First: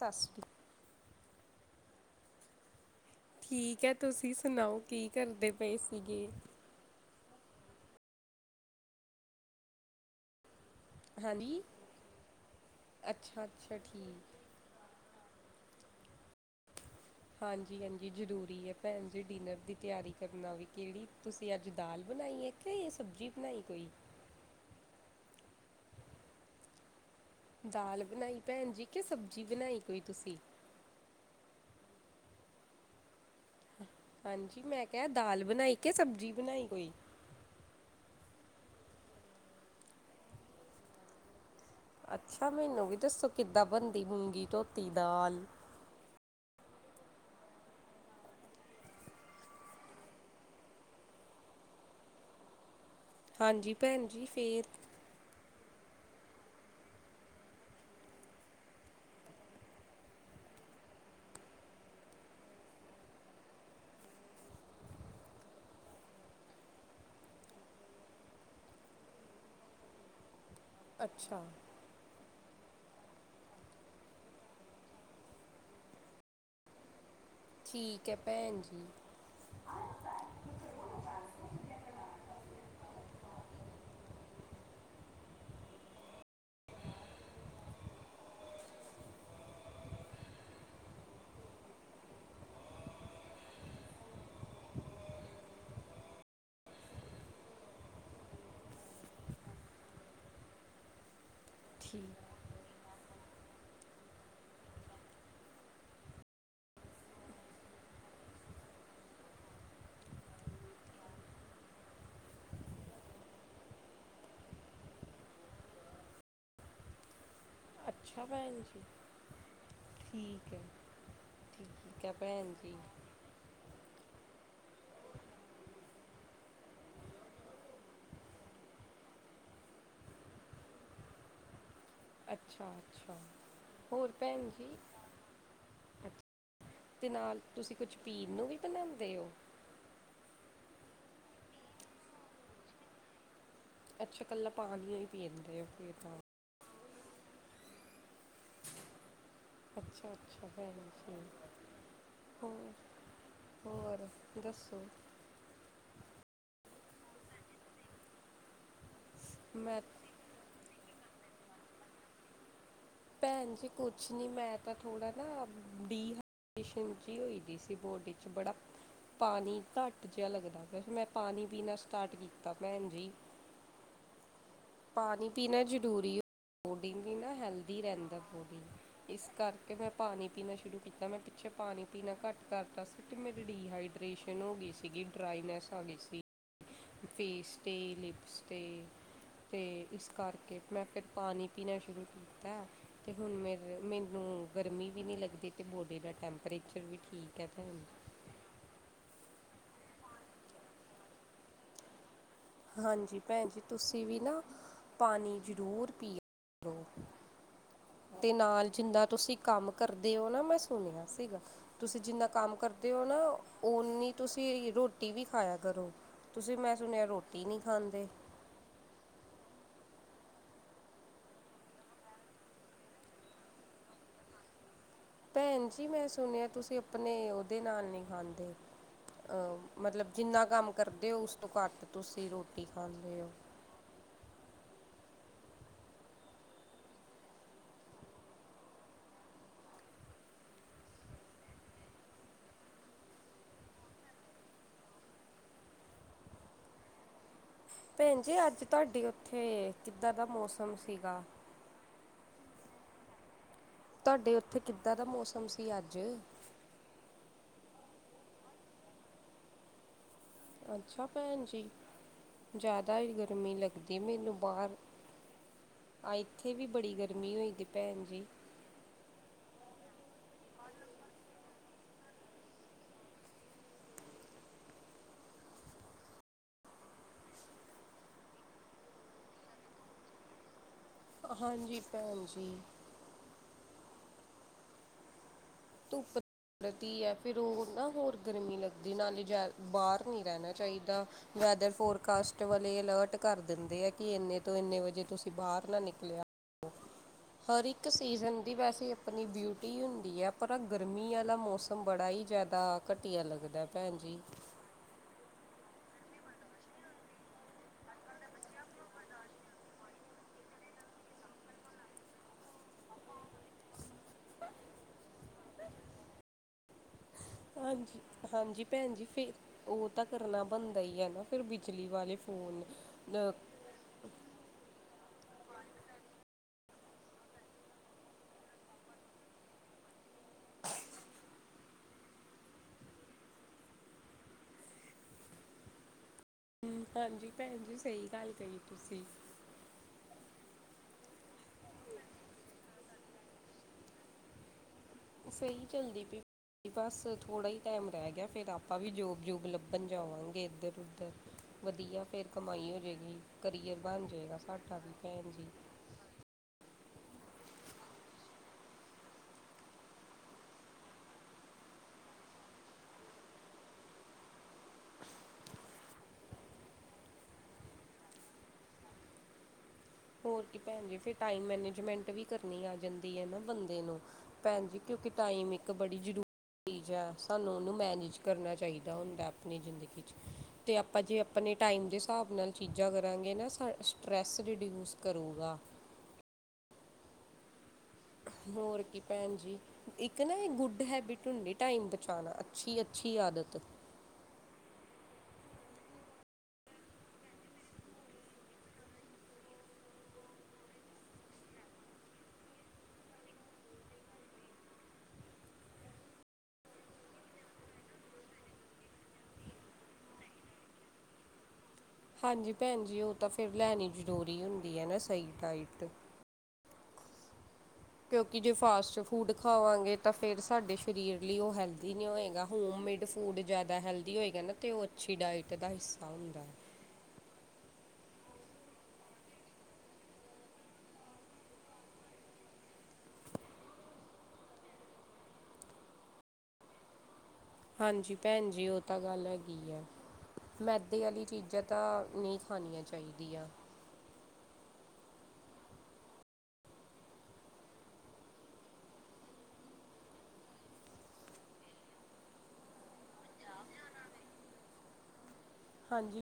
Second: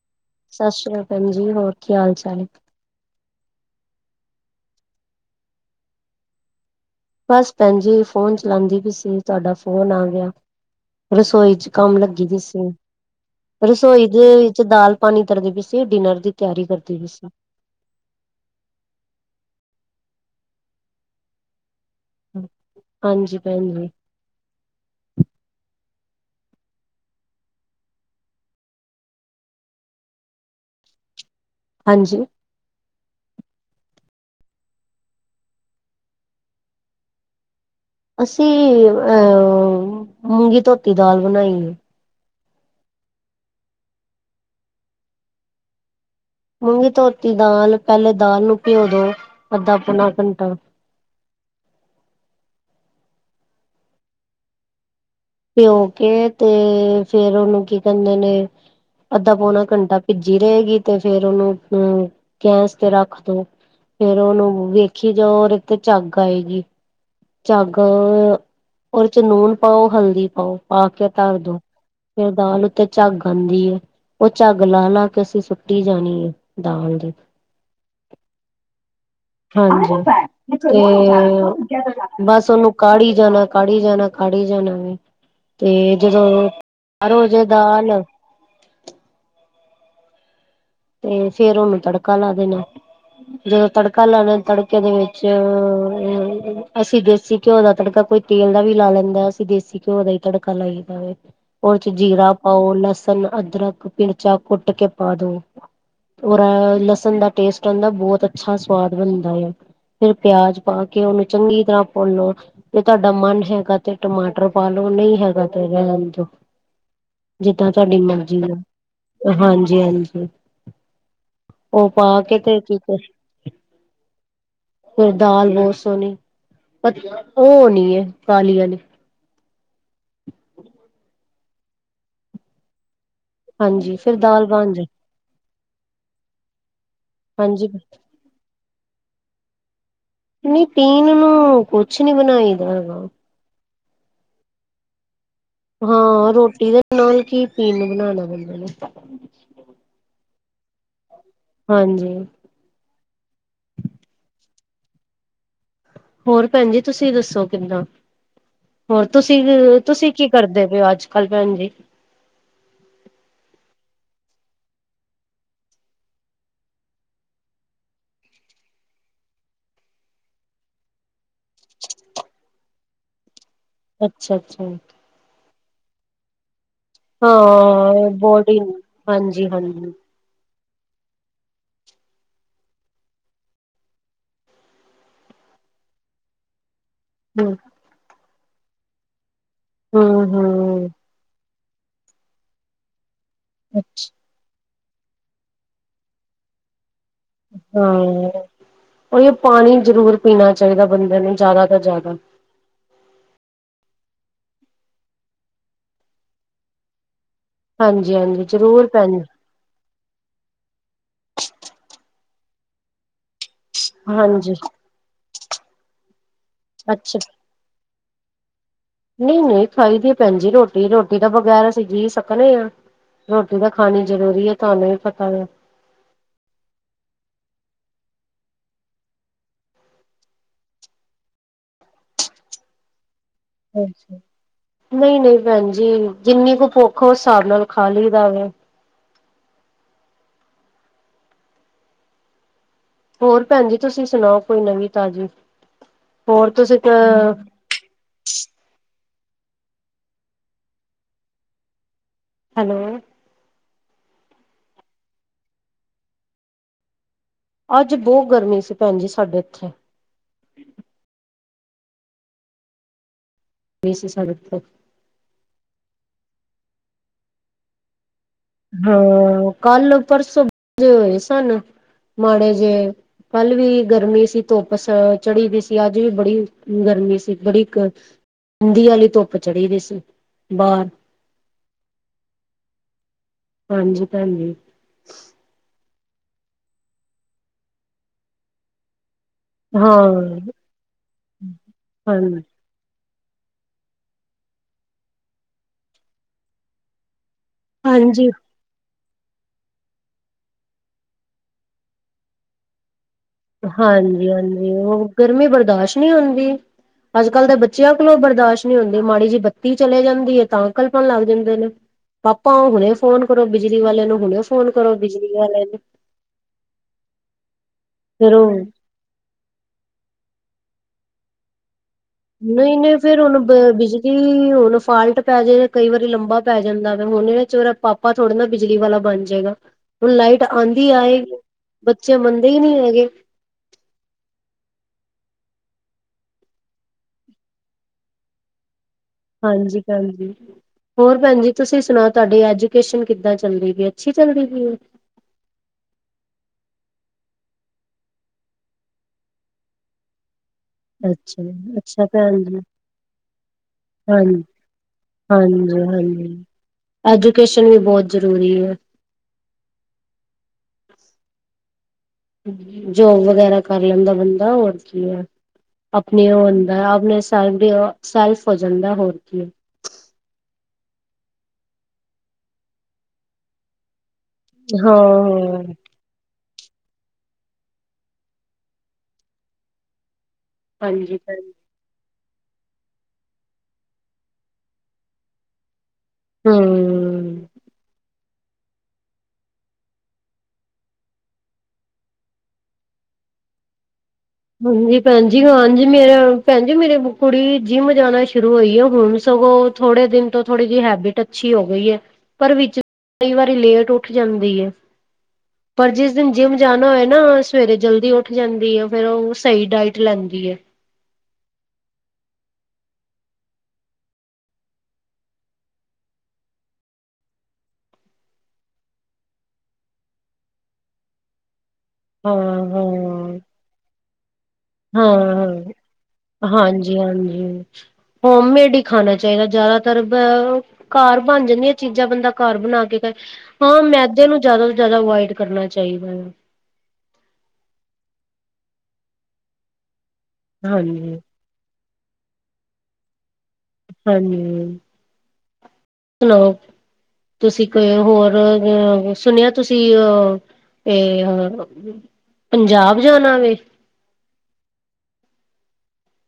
ਸਤਸ੍ਰੀ ਸਤਿ ਸ੍ਰੀ ਅਕਾਲ ਜੀ, ਹੋਰ ਕੀ ਹਾਲ ਚਾਲ? ਹੈ? ਠੀਕ ਹੈ, ਤੁਸੀਂ ਸੁਣਾਓ ਕੀ ਕਰਦੇ ਪਏ ਸੀਗੇ? ਬਸ ਭੈਣ ਜੀ ਫੋਨ ਚਲਾਂਦੀ ਪਈ ਸੀਗੀ ਤੁਹਾਡਾ ਫੋਨ ਆ ਗਿਆ। ਰਸੋਈ ਹਾਂਜੀ ਚ ਕੰਮ ਲੱਗੀ ਦੀ ਸੀਗੀ ਸੀ ਅੱਛਾ-ਅੱਛਾ ਰਸੋਈ ਠੀਕ। ਦੇ ਵਿੱਚ ਦਾਲ ਪਾਣੀ ਤਰਦੀ ਪਾਈ ਸੀ ਡਿਨਰ ਦੀ ਤਿਆਰੀ ਕਰਦੀ ਵੀ ਸੀ। ਹਾਂਜੀ -ਹਾਂਜੀ, ਜ਼ਰੂਰੀ ਹੈ ਭੈਣ ਜੀ, ਡਿਨਰ ਦੀ ਤਿਆਰੀ ਕਰਨਾ ਵੀ ਕਿਹੜੀ। ਤੁਸੀਂ ਅੱਜ ਦਾਲ ਬਣਾਈ ਇਹ, ਕੇ ਸਬਜ਼ੀ ਹਾਂਜੀ ਬਣਾਈ ਭੈਣ ਕੋਈ? ਜੀ ਦਾਲ ਬਣਾਈ ਭੈਣ ਜੀ, ਕਿ ਸਬਜ਼ੀ ਬਣਾਈ ਕੋਈ ਤੁਸੀਂ? ਹਾਂਜੀ। ਹਾਂਜੀ, ਮੈਂ ਕਿਹਾ ਦਾਲ ਬਣਾਈ ਕੇ ਸਬਜ਼ੀ ਬਣਾਈ ਕੋਈ? ਅਸੀਂ ਅਹ ਮੂੰਗੀ-ਧੋਤੀ ਦਾਲ ਬਣਾਈ ਐ। ਅੱਛਾ, ਮੈਨੂੰ ਵੀ ਦੱਸੋ ਕਿੱਦਾਂ ਬਣਦੀ ਮੂੰਗੀ- ਧੋਤੀ ਦਾਲ? ਮੂੰਗੀ-ਧੋਤੀ ਦਾਲ, ਪਹਿਲੇ ਦਾਲ ਨੂੰ ਭਿਓਂ ਦੋ ਅੱਧਾ-ਪੌਣਾ ਘੰਟਾ। ਹਾਂਜੀ। ਭੈਣ ਜੀ, ਫੇਰ? ਪਿਓ ਕੇ, ਤੇ ਫੇਰ ਉਹਨੂੰ ਕੀ ਕਹਿੰਦੇ ਨੇ? ਅੱਧਾ-ਪੌਣਾ ਘੰਟਾ ਭਿੱਜੀ ਰਹੇਗੀ, ਤੇ ਫੇਰ ਉਹਨੂੰ ਗੈਸ 'ਤੇ ਰੱਖ ਦੋ। ਫੇਰ ਉਹਨੂੰ ਵੇਖੀ ਜਾਓ, ਓਹਦੇ 'ਤੇ ਝੱਗ ਆਏਗੀ। ਝੱਗ ਉਹਦੇ 'ਚ ਨੂਨ ਪਾਓ, ਹਲਦੀ ਪਾਓ, ਪਾ ਕੇ ਅੱਛਾ ਧਰਦੋ। ਫਿਰ ਦਾਲ ਉੱਤੇ ਝੱਗ ਆਂਦੀ ਐ। ਉਹ ਝੱਗ ਲਾ-ਲਾ ਕੇ ਅਸੀਂ ਸੁੱਟੀ ਜਾਣੀ ਹੈ ਦਾਲ ਦੀ। ਠੀਕ ਐ ਭੈਣ ਜੀ। ਹਾਂਜੀ। ਤੇ, ਬਸ ਉਹਨੂੰ ਕਾੜੀ ਜਾਣਾ, ਕਾੜੀ ਜਾਣਾ, ਕਾੜੀ ਜਾਣਾ ਵੇ। ਤੇ ਜਦੋਂ, ਤਿਆਰ ਹੋਜੇ ਦਾਲ ਤੇ ਫੇਰ ਉਹਨੂੰ ਤੜਕਾ ਲਾ ਦੇਣਾ। ਜਦੋਂ ਤੜਕਾ ਲਾਣਾ ਤੜਕੇ ਦੇ ਵਿੱਚ ਅਸੀਂ ਦੇਸੀ ਘਿਓ ਦਾ ਤੜਕਾ ਕੋਈ ਤੇਲ ਦਾ ਵੀ ਲਾ ਲੈਂਦਾ ਅਸੀਂ ਦੇਸੀ ਘਿਓ ਦਾ ਈ ਤੜਕਾ ਲਾਈਦਾ ਵੇ। ਉਹਦੇ 'ਚ ਠੀਕ ਜੀਰਾ ਪਾਓ, ਲਸਣ, ਅਦਰਕ, ਮਿਰਚਾ ਕੁੱਟ ਕੇ ਪਾ ਦੋ। ਔਰ ਲਸਣ ਦਾ ਟੇਸਟ ਆਦਾ ਬਹੁਤ ਅੱਛਾ ਸਵਾਦ ਬਣਦਾ ਆ। ਫਿਰ ਪਿਆਜ ਪਾ ਕੇ ਉਹਨੂੰ ਚੰਗੀ ਤਰ੍ਹਾਂ ਭੁੰਨ ਲਓ। ਤੇ ਤੁਹਾਡਾ ਮਨ ਹੈਗਾ ਤੇ ਟਮਾਟਰ ਪਾ ਲੋ ਨਹੀਂ ਹੈਗਾ ਤੇ ਰਹਿਣ ਦੋ। ਜਿੱਦਾਂ ਤੁਹਾਡੀ ਅੱਛਾ ਮਰਜ਼ੀ ਆ ਭੈਣ ਜੀ, ਹਾਂਜੀ-ਹਾਂਜੀ ਠੀਕ ਐ। ਉਹ ਪਾ ਠੀਕ ਆ ਕੇ ਭੈਣ ਤੇ ਜੀ। ਕੀ ਫਿਰ ਦਾਲ ਬੋਹਤ ਸੋਹਣੀ, ਉਹ ਹੋਣੀ ਏ ਕਾਲੀ ਆਲੀ। ਅੱਛਾ-ਅੱਛਾ, ਹਾਂਜੀ ਹੋਰ ਫਿਰ ਦਾਲ ਭੈਣ ਜੀ। ਬਣ ਜਾ ਤੇ ਨਾਲ ਹਾਂਜੀ ਤੁਸੀਂ ਕੁਝ ਪੀਣ ਨੂੰ ਵੀ ਬਣਾਂਦੇ ਓ? ਨਹੀ ਪੀਣ ਨੂੰ ਕੁਛ ਨੀ ਬਣਾਈ ਦਾ ਹੈਗਾ। ਅੱਛਾ ਕੱਲਾ ਪਾਣੀਓ ਪੀਂਦੇ ਉਹ। ਹਾਂ ਰੋਟੀ ਦੇ ਨਾਲ ਕੀ ਪੀਣ ਨੂੰ ਬਣਾਣਾ? ਅੱਛਾ-ਅੱਛਾ ਭੈਣ ਜੀ। ਹਾਂਜੀ। ਹੋਰ, ਹੋਰ ਦੱਸੋ। ਹੋਰ ਭੈਣ ਜੀ ਤੁਸੀਂ ਦੱਸੋ ਕਿੱਦਾਂ? ਹੋਰ ਤੁਸੀਂ, ਮੈਂ ਤੁਸੀਂ ਕੀ ਕਰਦੇ ਪਏ ਓ ਅੱਜ-ਕੱਲ੍ਹ ਭੈਣ ਜੀ? ਭੈਣ ਜੀ ਕੁਛ ਨੀ ਮੈਂ ਤਾਂ ਥੋੜਾ ਨਾ ਡੀ- ਚ ਈ ਹੋਈ ਦੀ ਸੀ ਬਾਡੀ 'ਚ ਬੜਾ ਪਾਣੀ ਘੱਟ ਜਿਹਾ ਲੱਗਦਾ, ਵੈਸੇ ਮੈਂ ਪਾਣੀ ਪੀਣਾ ਸਟਾਰਟ ਕੀਤਾ ਭੈਣ ਜੀ। [inaudible] ਅੱਛਾ-ਅੱਛਾ। ਪਾਣੀ ਪੀਣਾ ਜ਼ਰੂਰੀ ਆ, ਬੋਡੀ ਲਈ ਨਾ ਹੈ ਹੈਲਥੀ ਹਾਂ ਰਹਿੰਦਾ ਬੋਡੀ ਬਾਡੀ। ਇਸ ਹਾਂਜੀ ਕਰਕੇ ਮੈਂ ਹਾਂਜੀ ਪਾਣੀ ਪੀਣਾ ਸ਼ੁਰੂ ਕੀਤਾ ਮੈਂ ਪਿੱਛੇ ਪਾਣੀ ਪੀਣਾ ਘੱਟ ਕਰਤਾ ਸੀ ਤੇ ਮੇਰੀ ਡੀਹਾਈਡ੍ਰੇਸ਼ਨ ਹੋ ਗੀ ਸੀਗੀ ਡਰਾਈਨੈਸ ਆ ਗੀ ਸੀ। ਹਮ ਫੇਸ ਤੇ, ਲਿਪਸ ਤੇ। ਤੇ ਇਸ ਹਮ ਕਰਕੇ ਮੈਂ ਹਮ ਫਿਰ ਪਾਣੀ ਪੀਣਾ ਸ਼ੁਰੂ ਕੀਤਾ, ਤੇ ਹੁਣ ਮੇਰੇ ਮੈਨੂੰ ਗਰਮੀ ਵੀ ਨਹੀਂ ਲੱਗਦੀ ਤੇ ਬੋਡੀ ਦਾ ਟੈਂਪਰੇਚਰ ਵੀ ਠੀਕ ਹੈ ਭੈਣ ਜੀ ਹਾਂ, ਓਹੀਓ ਪਾਣੀ ਜ਼ਰੂਰ ਪੀਣਾ ਚਾਹੀਦਾ ਬੰਦੇ ਨੂੰ ਜ਼ਿਆਦਾ ਤੋਂ ਜ਼ਿਆਦਾ। ਹਾਂਜੀ ਭੈਣ ਜੀ ਤੁਸੀਂ ਵੀ ਨਾ ਪਾਣੀ ਜ਼ਰੂਰ ਪੀੋਆ ਕਰੋ ਹਾਂਜੀ ਤੇ ਹਾਂਜੀ ਨਾਲ ਜ਼ਰੂਰ ਜਿੰਨਾ ਭੈਣ ਜੀ, ਤੁਸੀਂ ਕੰਮ ਕਰਦੇ ਓ ਨਾ ਮੈਂ ਸੁਣਿਆ ਸੀਗਾ, ਤੁਸੀਂ ਜਿੰਨਾ ਕੰਮ ਕਰਦੇ ਓ ਨਾ ਓਨੀ ਹਾਂਜੀ ਤੁਸੀਂ ਰੋਟੀ ਵੀ ਖਾਇਆ ਕਰੋ, ਤੁਸੀਂ ਮੈਂ ਸੁਣਿਆ ਅੱਛਾ ਰੋਟੀ ਨੀ ਖਾਂਦੇ। ਨਹੀਂ-ਨਹੀਂ ਖਾਈ ਦੀ ਭੈਣ ਜੀ ਰੋਟੀ ਰੋਟੀ ਤਾਂ ਬਗੈਰ ਅਸੀਂ ਜੀਅ ਸਕਨੇ ਆ। ਰੋਟੀ ਤਾਂ ਖਾਣੀ ਜ਼ਰੂਰੀ ਹੈ ਤੁਹਾਨੂੰ ਵੀ ਪਤਾ ਵੇ। ਭੈਣ ਜੀ ਮੈਂ ਸੁਣਿਆ ਤੁਸੀਂ ਆਪਣੇ ਉਹਦੇ ਨਾਲ ਨੀ ਖਾਂਦੇ। ਮਤਲਬ ਜਿੰਨਾ ਕੰਮ ਕਰਦੇ ਓ ਉਸ ਤੋਂ ਘੱਟ ਤੁਸੀਂ ਰੋਟੀ ਖਾਂਦੇ ਓ। ਅੱਛਾ ਨਈ-ਨਈ ਭੈਣਜੀ ਜਿੰਨੀ ਕੁ ਭੁੱਖ ਉਸ ਹਿਸਾਬ ਨਾਲ ਖਾ ਲਈਦਾ ਵੇ। ਹੋਰ ਭੈਣ ਜੀ ਤੁਸੀਂ ਸੁਣਾਓ ਕੋਈ ਨਵੀਂ ਤਾਜ਼ੀ ਹੋਰ ਤੁਸੀਂ ਕ ਭੈਣ ਜੀ ਅੱਜ ਤੁਹਾਡੀੇ ਉੱਥੇ ਕਿੱਦਾਂ ਦਾ ਮੌਸਮ ਸੀਗਾ? ਹੈਲੋ! ਤੁਹਾਡੇ ਉੱਥੇ ਕਿੱਦਾਂ ਦਾ ਮੌਸਮ ਸੀ ਅੱਜ? ਅੱਜ ਬੋ ਗਰਮੀ ਸੀ ਭੈਣ ਜੀ ਸਾਡੇ ਇੱਥੇ। ਅੱਛਾ ਭੈਣ ਜੀ ਜਾਦਾ ਈ ਗਰਮੀ ਲੱ ਦੀ ਸੀ ਸਾਡੇ ਮੈਨੂੰ ਇੱਥੇ। ਬਾਰ ਆ ਇੱਥੇ ਵੀ ਬੜੀ ਗਰਮੀ ਹੋਈ ਦੀ ਭੈਣ ਜੀ। ਹਾਂ ਕੱਲ ਪਰਸੋਂ ਜੇ ਹੋਏ ਸਨ ਮਾੜੇ ਜੇ ਕੱਲ੍ਹ ਵੀ ਗਰਮੀ ਸੀ ਧੁੱਪ ਸ ਚੜੀ ਦੀ ਸੀ ਅੱਜ ਵੀ ਬੜੀ ਗਰਮੀ ਸੀ ਬੜੀ ਕ [unintelligible] ਆਲੀ ਧੁੱਪ ਚੜੀ ਦੀ ਸੀ ਬਾਰ। ਹਾਂਜੀ ਭੈਣ ਜੀ। ਹਾਂਜੀ ਭੈਣ ਜੀ। ਧੁੱਪ [unintelligible] ਐ ਫੇਰ ਓ ਨਾ ਹੋਰ ਗਰਮੀ ਲੱਗਦੀ ਨਾਲੇ ਜੈ ਹਾਂ ਬਾਰ ਨੀ ਰੈਣਾ ਚਾਈਦਾ ਵੈਦਰ ਹਾਂਜੀ ਫੋਰਕਾਸਟ ਵ ਲੇ ਅਲਰਟ ਕਰ ਦਿੰਦੇ ਆ ਕੀ ਏਨੇ ਤੋਂ ਏਨੇ ਵਜੇ ਤੁਸੀਂ ਬਾਰ ਨਾ ਨਿਕਲਿਆ [unintelligible] ਹਰ ਇੱਕ ਹਾਂਜੀ ਸੀਜ਼ਨ ਦੀ ਵੈਸੇ ਆਪਣੀ ਬਿਊਟੀ ਹੁੰਦੀ ਆ। ਪਰ ਆ ਗਰਮੀ ਆਲਾ ਮੌਸਮ ਬੜਾ ਈ ਜਾਦਾ ਘਟੀਆ ਲੱਗ ਹਾਂਜੀ- ਹਾਂਜੀ ਓ ਗਰਮੀ ਬਰਦਾਸ਼ ਨੀ ਹੁੰਦੀ ਅੱਜ ਕੱਲ ਦੇ ਬ ਚਿਆਂ ਕੋਲੋਂ ਬਰਦਾਸ਼ ਨੀ ਹੁੰਦੀ ਮਾੜੀ ਜੀ ਬੱਤੀ ਚਲੇ ਜਾਂਦੀ ਐ ਤਾਂ ਕਲਪਣ ਲੱਗ ਜਾਂਦੇ ਨੇ। ਪਾਪਾ ਹੁਣੇ ਫੋਨ ਕਰੋ ਬਿਜਲੀ ਵਾਲੇ ਨੂੰ ਹੁਣੇ ਫੋਨ ਕਰੋ ਬਿਜਲੀ ਵਾਲੇ ਨੂੰ। ਫਿਰ ਉਹ ਹਾਂਜੀ-ਹਾਂਜੀ ਭੈਣ ਜੀ ਫਿਰ ਓ ਤਾਂ ਕਰਨਾ ਬਣਦਾ ਈ ਆ ਨਾ ਫਿਰ ਬਿਜਲੀ ਵਾਲੇ ਫੋਨ ਨਈ-ਨਈ ਫੇਰ ਹੁਣ ਬ ਬਿਜਲੀ ਹੁਣ ਫਾਲਟ ਪੈ ਜੇ ਕਈ ਵਾਰੀ ਲੰਬਾ ਪੈ ਜਾਂਦਾ ਵੇ ਹੁਣ [unintelligible] ਚ ਮੇਰਾ ਪਾਪਾ ਥੋੜੇ ਨਾ ਬਿਜਲੀ ਵਾਲਾ ਬਣ ਜੇਗਾ। ਹੁਣ ਲਾਈਟ ਆਂਦੀ ਆਏ ਬੱਚੇ ਮੰਨਦੇ ਈ ਨੀ ਹੈਗੇ। ਹੂੰ ਹਾਂਜੀ ਭੈਣ ਜੀ ਸਈ ਗੱਲ ਕਈ ਤੁਸੀਂ। ਹਾਂਜੀ ਭੈਣ ਜੀ ਹੋਰ ਭੈਣ ਜੀ ਤੁਸੀਂ ਸੁਣਾਓ ਤੁਹਾਡੇ ਅੱਜ ਕੇਸ਼ਨ ਕਿੱਦਾਂ ਚੱਲਦੀ ਪਈ ਐ ਅੱਛੀ ਚੱਲਦੀ ਪਈ ਐ? ਸਈ ਚੱਲਦੀ ਪੀ। ਬਸ ਥੋੜਾ ਈ ਟੈਮ ਰੈ ਗਿਆ ਫੇਰ ਆਪਾਂ ਵੀ ਜੋਬ-ਜੂਬ ਲੱਭਣ ਜਾਵਾਂਗੇ ਏਧਰ। ਉੱਧਰ ਅੱਛਾ, ਵਧੀਆ ਅੱਛਾ ਫਿਰ ਭੈਣ ਜੀ ਕਮਾਈ ਹੋ ਜੇਗੀ ਕਰੀਅਰ ਬਣ ਜੇਗਾ ਹਾਂਜੀ, ਸਾਡਾ ਵੀ ਭੈਣ ਜੀ। [unintelligible] ਐਜੂਕੇਸ਼ਨ ਵੀ ਬੋ ਜਰੂਰੀ ਐ। ਜੋਬ ਵਗੈਰਾ ਕਰ ਲੈਂਦਾ ਬੰਦਾ ਹੋਰ ਕੀ ਐ। ਆਪਣੀ ਓ ਹੁੰਦਾ ਆਪਣੇ ਸ ਸੈਲਫ ਹੋ ਜਾਂਦਾ ਹੋਰ ਕੀ। ਹੋਰ ਕੀ ਭੈਣ ਜੀ ਫਿਰ ਟਾਈਮ ਮੈਨੇਜਮੈਂਟ ਵੀ ਕਰਨੀ ਆ ਜਾਂਦੀ ਐ ਨਾ ਬੰਦੇ ਨੂੰ। ਭੈਣ ਜੀ ਹਾਂ, ਕਿਉਂਕੀ ਟਾਈਮ ਇੱਕ ਹਾਂ ਬੜੀ ਜ਼ਰੂ ਚੀਜ਼ ਆ ਸਾਨੂੰ ਉਨੂੰ ਮੈਨੇਜ ਕਰਨਾ ਚਾਈਦਾ ਹੁੰਦਾ ਆਪਣੀ ਜ਼ਿੰਦਗੀ ਚ। ਤੇ ਆਪਾਂ ਹਾਂਜੀ ਜੇ ਭੈਣ ਆਪਣੇ ਟਾਈਮ ਦੇ ਹਿਸਾਬ ਨਾਲ ਚੀਜ਼ਾਂ ਕਰਾਂਗੇ ਨਾ ਸ ਸਟਰੈੱਸ ਰਿਡਿਊ ਸ ਕਰੂਗਾ। ਹੂੰ। ਹੋਰ ਕੀ ਭੈਣ ਜੀ। ਇੱਕ ਨਾ ਏ ਗੁੱਡ ਹੈਬਿਟ ਹੁੰਦੀ ਟਾਈਮ ਬਚਾਣਾ ਅੱਛੀ-ਅੱਛੀ ਆਦਤ। ਹਾਂਜੀ ਭੈਣ ਜੀ ਹਾਂਜੀ ਮੇਰੇ ਭੈਣ ਜੀ ਮੇਰੀ ਕੁੜੀ ਜਿੰਮ ਜਾਣਾ ਸ਼ੁਰੂ ਹੋਈ ਆ ਹੁਣ ਸਗੋਂ ਥੋੜੇ ਦਿਨ ਤੋਂ ਥੋੜੀ ਜੀ ਹੈਬਿਟ ਅੱਛੀ ਹੋ ਗਈ ਐ। ਪਰ ਵਿੱਚ ਕਈ ਵਾਰੀ ਲੇਟ ਉੱਠ ਜਾਂਦੀ ਐ। ਪਰ ਜਿਸ ਦਿਨ ਜਿੰਮ ਜਾਨਾ ਹੋਏ ਨਾ ਸਵੇਰੇ ਜਲਦੀ ਉੱਠ ਜਾਂਦੀ ਓ। ਫੇਰ ਓ ਸਈ ਡਾਇਟ ਲੈਂਦੀ ਏ। ਹਾਂਜੀ ਭੈਣ ਜੀ ਓ ਤਾਂ ਫਿਰ ਲੈਨੀ ਜ਼ਰੂਰੀ ਹੁੰਦੀ ਐ ਨਾ ਸਈ ਡਾਈਟ। ਕਿਉਂਕਿ ਜੇ ਫਾਸਟ ਫੂਡ ਖਾਵਾਂਗੇ ਤਾਂ ਫਿਰ ਸਾਡੇ ਸਰੀਰ ਲਈ ਓ ਹੈਲਦ ਦੀ ਨੀ ਹਾਂ ਹੋਏਗਾ ਹੋਮ ਮੇਡ ਹਾਂ ਫੂਡ ਜਾਦਾ ਹੈਲਦੀ ਹੋਏਗਾ ਨਾ ਤੇ ਓ ਅੱਛੀ ਡਾਇਟ ਦਾ ਹਿੱਸਾ ਹੁੰਦਾ। ਹਾਂਜੀ-ਹਾਂਜੀ, ਹੋਮ ਮੇਡ ਈ ਖਾਨਾ ਚਾਈਦਾ ਜਾਦਾਤਰ ਘਰ ਬਨ ਜਾਂਦੀਆਂ ਚੀਜ਼ਾਂ ਬੰਦਾ ਘਰ ਬਨਾ ਕੇ ਹਾਂ ਮੈਦੇ ਨੂੰ ਜਾਦਾ ਤੋਂ ਜਾਦਾ ਅਵੋਇਡ ਕਰਨਾ ਚਾਈਦਾ ਐ। ਹਾਂਜੀ ਭੈਣ ਜੀ ਓ ਤਾਂ ਗੱਲ ਹੈਗੀ ਐ ਮੈਦੇ ਹਾਂਜੀ ਆਲੀ ਚੀਜ਼ਾਂ ਤਾਂ ਨੀ ਖਾਨੀਆਂ ਚਾਈਦੀਆਂ। ਹਾਂਜੀ, ਹੈਲੋ। ਤੁਸੀਂ ਕੋ ਹੋਰ ਅ ਸੁਨੇਆ ਤੁਸੀਂ ਅਹ ਏ ਪੰਜਾਬ ਜਾਨਾ ਵੇ? ਹਾਂਜੀ।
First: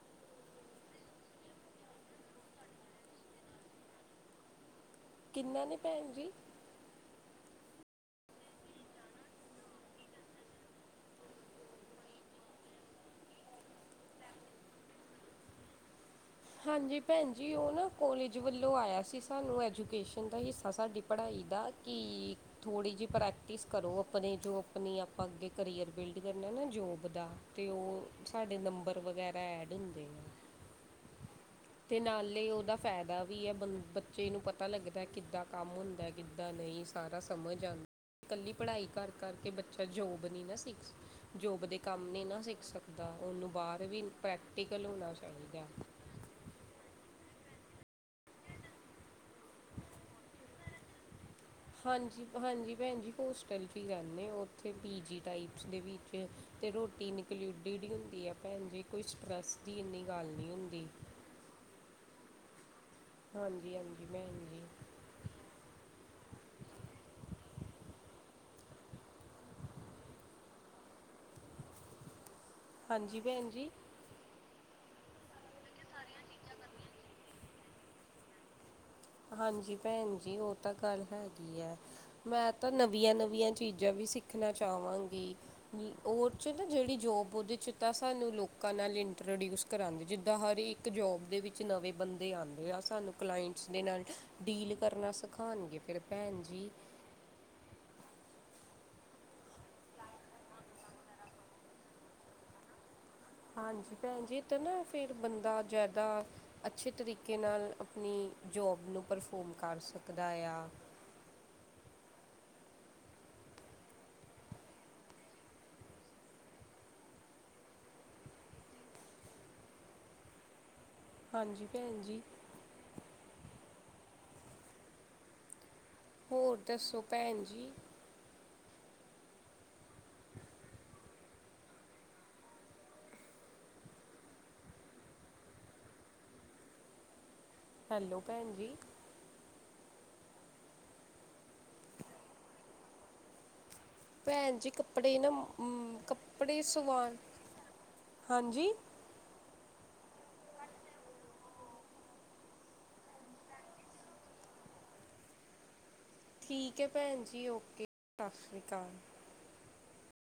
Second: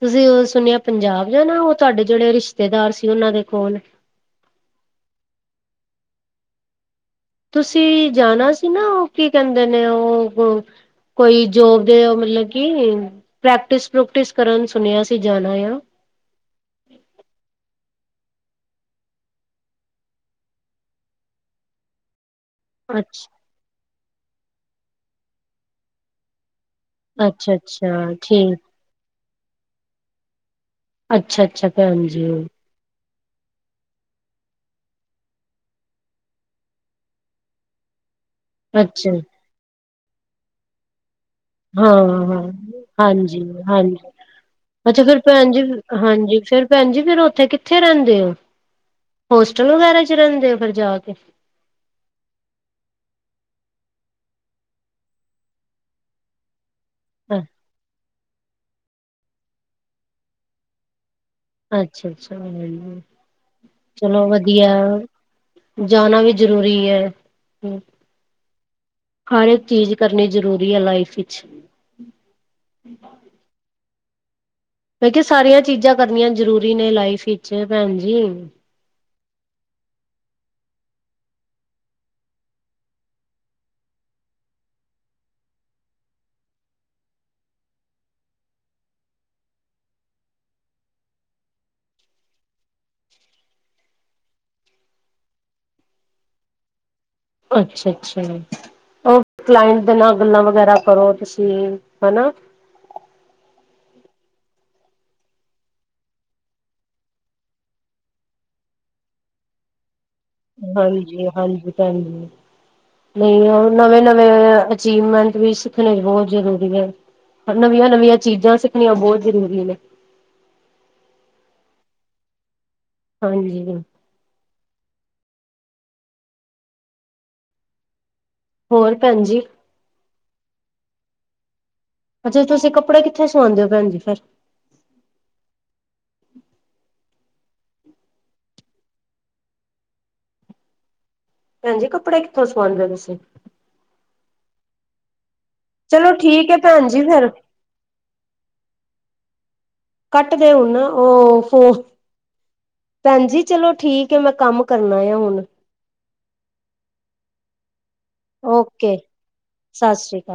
ਤੁਸੀਂ ਸੁਨੇਆ ਪੰਜਾਬ ਜਾਨਾ ਓ ਤੁਆਡੇ ਜੇੜੇ ਰਿਸ਼ਤੇਦਾਰ ਸੀ ਓਨਾਂ ਦੇ ਕੋਲ। ਕਿੰਨਾ ਨੇ ਭੈਣ ਜੀ? ਤੁਸੀਂ ਜਾਨਾ ਸੀ ਨਾ ਓ ਕੀ ਕੈਂਦੇ ਨੇ ਓ ਕੋਈ ਯੋਬ ਦੇ ਮਤਲਬ ਕਿ ਪ੍ਰੈਕਟਿਸ ਪ੍ਰੂਕਟਿਸ ਕਰਨ ਸੁਨੇਆ ਸੀ ਜਾਨਾ ਆ। ਹਾਂਜੀ ਭੈਣ ਜੀ ਓ ਨਾ ਕੋਲਜ ਵੱਲੋਂ ਆਇਆ ਸੀ ਸਾਨੂੰ ਐਜੂਕੇਸ਼ਨ ਦਾ ਹਿੱਸਾ ਸਾਡੀ ਪੜ੍ਹਾਈ ਦਾ। ਕਿ ਥੋੜ੍ਹੀ ਜੀ ਅੱਛ ਪ੍ਰੈਕਟਿਸ ਕਰੋ ਅਪਨੇ ਜੋ ਆਪਨੀ ਆਪਾਂ ਅੱਗੇ ਕਰੀਅਰ ਬਿਲਡ ਕਰਨਾ ਨਾ ਜੋਬ, ਬ ਦਾ ਅੱਛਾ ਤੇ ਓ ਅੱਛਾ ਸਾਡੇ ਠੀਕ ਨੰਬਰ ਵਗੈਰਾ ਐਡ ਹੁੰਦੇ। ਅੱਛਾ ਅੱਛਾ। ਤੇ ਭੈਣ ਜੀ ਨਾਲੇ ਓਦਾ ਫੈਦਾ ਵੀ ਐ ਬੰ ਬੱਚੇ ਨੂੰ ਪਤਾ ਲੱਗਦਾ ਕਿੱਦਾਂ ਕੰਮ ਹੁੰਦਾ, ਕਿੱਦਾਂ ਨਈ ਸਾਰਾ ਸਮਝ ਆਨ ਕੱਲੀ ਪੜ੍ਹਾਈ ਕਰ ਅੱਛਾ ਕਰਕੇ ਬੱਚਾ ਜੋਬ ਨਈ ਨਾ ਸਿੱਖ ਜੋਬ ਦੇ ਹਾਂ ਕੰਮ ਨੀ ਨਾ ਹਾਂ ਸਿੱਖ ਸਕਦਾ ਹਾਂਜੀ ਓਨੂੰ ਬਾਰ ਹਾਂਜੀ ਵੀ ਪ੍ਰੈਕਟੀਕਲ ਅੱਛਾ ਹੋਨਾ ਫਿਰ ਭੈਣ ਜੀ ਚਾਈਦਾ। ਹਾਂਜੀ ਫਿਰ ਭੈਣ ਜੀ ਫਿਰ ਓਥੇ ਕਿੱਥੇ ਰੈਂਦੇ ਓ, ਹੋਸਟਲ ਵਗੈਰਾ 'ਚ ਰੈਂਦੇ ਓ ਫਿਰ ਜਾ ਕੇ। ਹਾਂਜੀ ਹਾਂਜੀ ਭੈਣ ਜੀ ਹੋਸਟਲ 'ਚ ਈ ਰੈਂਦੇ ਓਥੇ ਪੀ ਜੀ ਟਾਈਪਸ ਦੇ ਵਿੱਚ। ਤੇ ਰੋਟੀ ਇਨਕਲਊਡਡ ਈ ਹੁੰਦੀ ਐ ਭੈਣ ਜੀ, ਕੋਈ ਸਟਰੈਸ ਦੀ ਇੰਨੀ ਗੱਲ ਨੀ ਹੁੰਦੀ। ਅੱਛਾ-ਅੱਛਾ, [unintelligible] ਹਾਂਜੀ ਹਾਂਜੀ ਚਲੋ ਭੈਣ ਜੀ ਵਧੀਆ। ਜਾਨਾ ਵੀ ਜ਼ਰੂਰੀ ਐ ਹੂੰ। ਹਰ ਇੱਕ ਚੀਜ਼ ਕਰਨੀ ਜ਼ਰੂਰੀ ਐ ਲਾਈਫ 'ਚ। ਹਾਂਜੀ ਭੈਣ ਜੀ ਮੈਂ ਕੇਆ ਸਾਰੀਆਂ ਚੀਜ਼ਾਂ ਕਰਨੀਆਂ ਜ਼ਰੂਰੀ ਨੇ ਲਾਈਫ 'ਚ ਭੈਣ ਜੀ। ਹਾਂਜੀ ਭੈਣ ਜੀ, ਓ ਤਾਂ ਗੱਲ ਹੈਗੀ ਐ। ਮੈਂ ਤਾਂ ਨਵੀਆਂ-ਨਵੀਆਂ ਚੀਜ਼ਾਂ ਵੀ ਸਿੱਖਨਾ ਚਾਵਾਂਗੀ। ਓ 'ਚ ਨਾ ਜੇੜੀ ਜੋਬ ਓਦੇ 'ਚ ਤਾਂ ਸਾਨੂੰ ਲੋਕਾਂ ਨਾਲ ਇੰਟਰੋਡਿਊਸ ਕਰਾਂਦੇ ਜਿੱਦਾਂ ਹਰ ਇੱਕ ਜੋਬ ਦੇ ਵਿੱਚ ਨਵੇਂ ਬੰਦੇ ਆਂਦੇ ਆ ਸਾਨੂੰ ਕਲਾਇੰਟਸ ਦੇ ਨਾਲ ਡੀਲ ਕਰਨਾ ਸਿਖਾਨਾਂਗੇ ਫਿਰ ਭੈਣ ਜੀ। ਅੱਛਾ-ਅੱਛਾ ਓ ਕਲਾਇੰਟ ਦੇ ਨਾਲ ਗੱਲਾਂ ਵਗੈਰਾ ਕਰੋ ਤੁਸੀਂ। ਹਨਾ? ਹਾਂਜੀ ਭੈਣ ਜੀ ਤਾਂ ਨਾ ਫੇਰ ਬੰਦਾ ਜਾਦਾ ਅੱਛੇ ਤਰੀਕੇ ਨਾਲ ਅਪਨੀ ਜੋਬ ਨੂੰ ਪਰਫੋਰਮ ਕਰ ਸਕ ਹਾਂਜੀ-ਹਾਂਜੀ ਭੈਨ ਜੀ। ਨਈਂ ਓ ਨਵੇਂ-ਨਵੇਂ ਅਚੀਵਮੈਂਟ ਵੀ ਸਿੱਖਣੇ ਬੋਹ ਜਰੂਰੀ ਐ। ਨਵੀਆਂ-ਨਵੀਆਂ ਚੀਜ਼ਾਂ ਸਿੱਖਣੀਆਂ ਬੋਹ ਜਰੂਰੀ ਨੇ। ਹਾਂਜੀ ਭੈਣ ਜੀ। ਹਾਂਜੀ। ਹੋਰ ਦੱਸੋ ਭੈਣ ਜੀ? ਹੋਰ ਭੈਣ ਜੀ। ਅੱਛਿਆ ਤੁਸੀਂ ਕੱਪੜੇ ਕਿੱਥੇ ਸਵਾਂਦੇ ਓ ਭੈਣ ਜੀ ਫਿਰ? ਹੈਲੋ ਭੈਣ ਜੀ। ਭੈਣ ਜੀ ਕੱਪੜੇ ਕਿੱਥੋਂ ਸਵਾਂਦੇ ਓ ਤੁਸੀਂ? ਭੈਣ ਜੀ ਕੱਪੜੇ ਨਾ ਮ ਚਲੋ ਠੀਕ ਹੈ ਕੱਪੜੇ ਭੈਣ ਜੀ ਸਵਾਨ, ਫਿਰ ਹਾਂਜੀ। ਕੱਟ ਦੇਓ ਹੁਣ ਨਾ ਓ ਫੋਨ। ਭੈਣ ਜੀ ਚਲੋ ਠੀਕ ਐ ਮੈਂ ਕੰਮ ਕਰਨਾ ਇਆ ਹੁਣ। ਠੀਕ ਐ ਭੈਣ ਜੀ ਓਕੇ। ਸਤਿ ਸ਼੍ਰੀ ਅਕਾਲ ਓਕੇ, ਸਸ਼੍ਰੀ ਕਾਲ।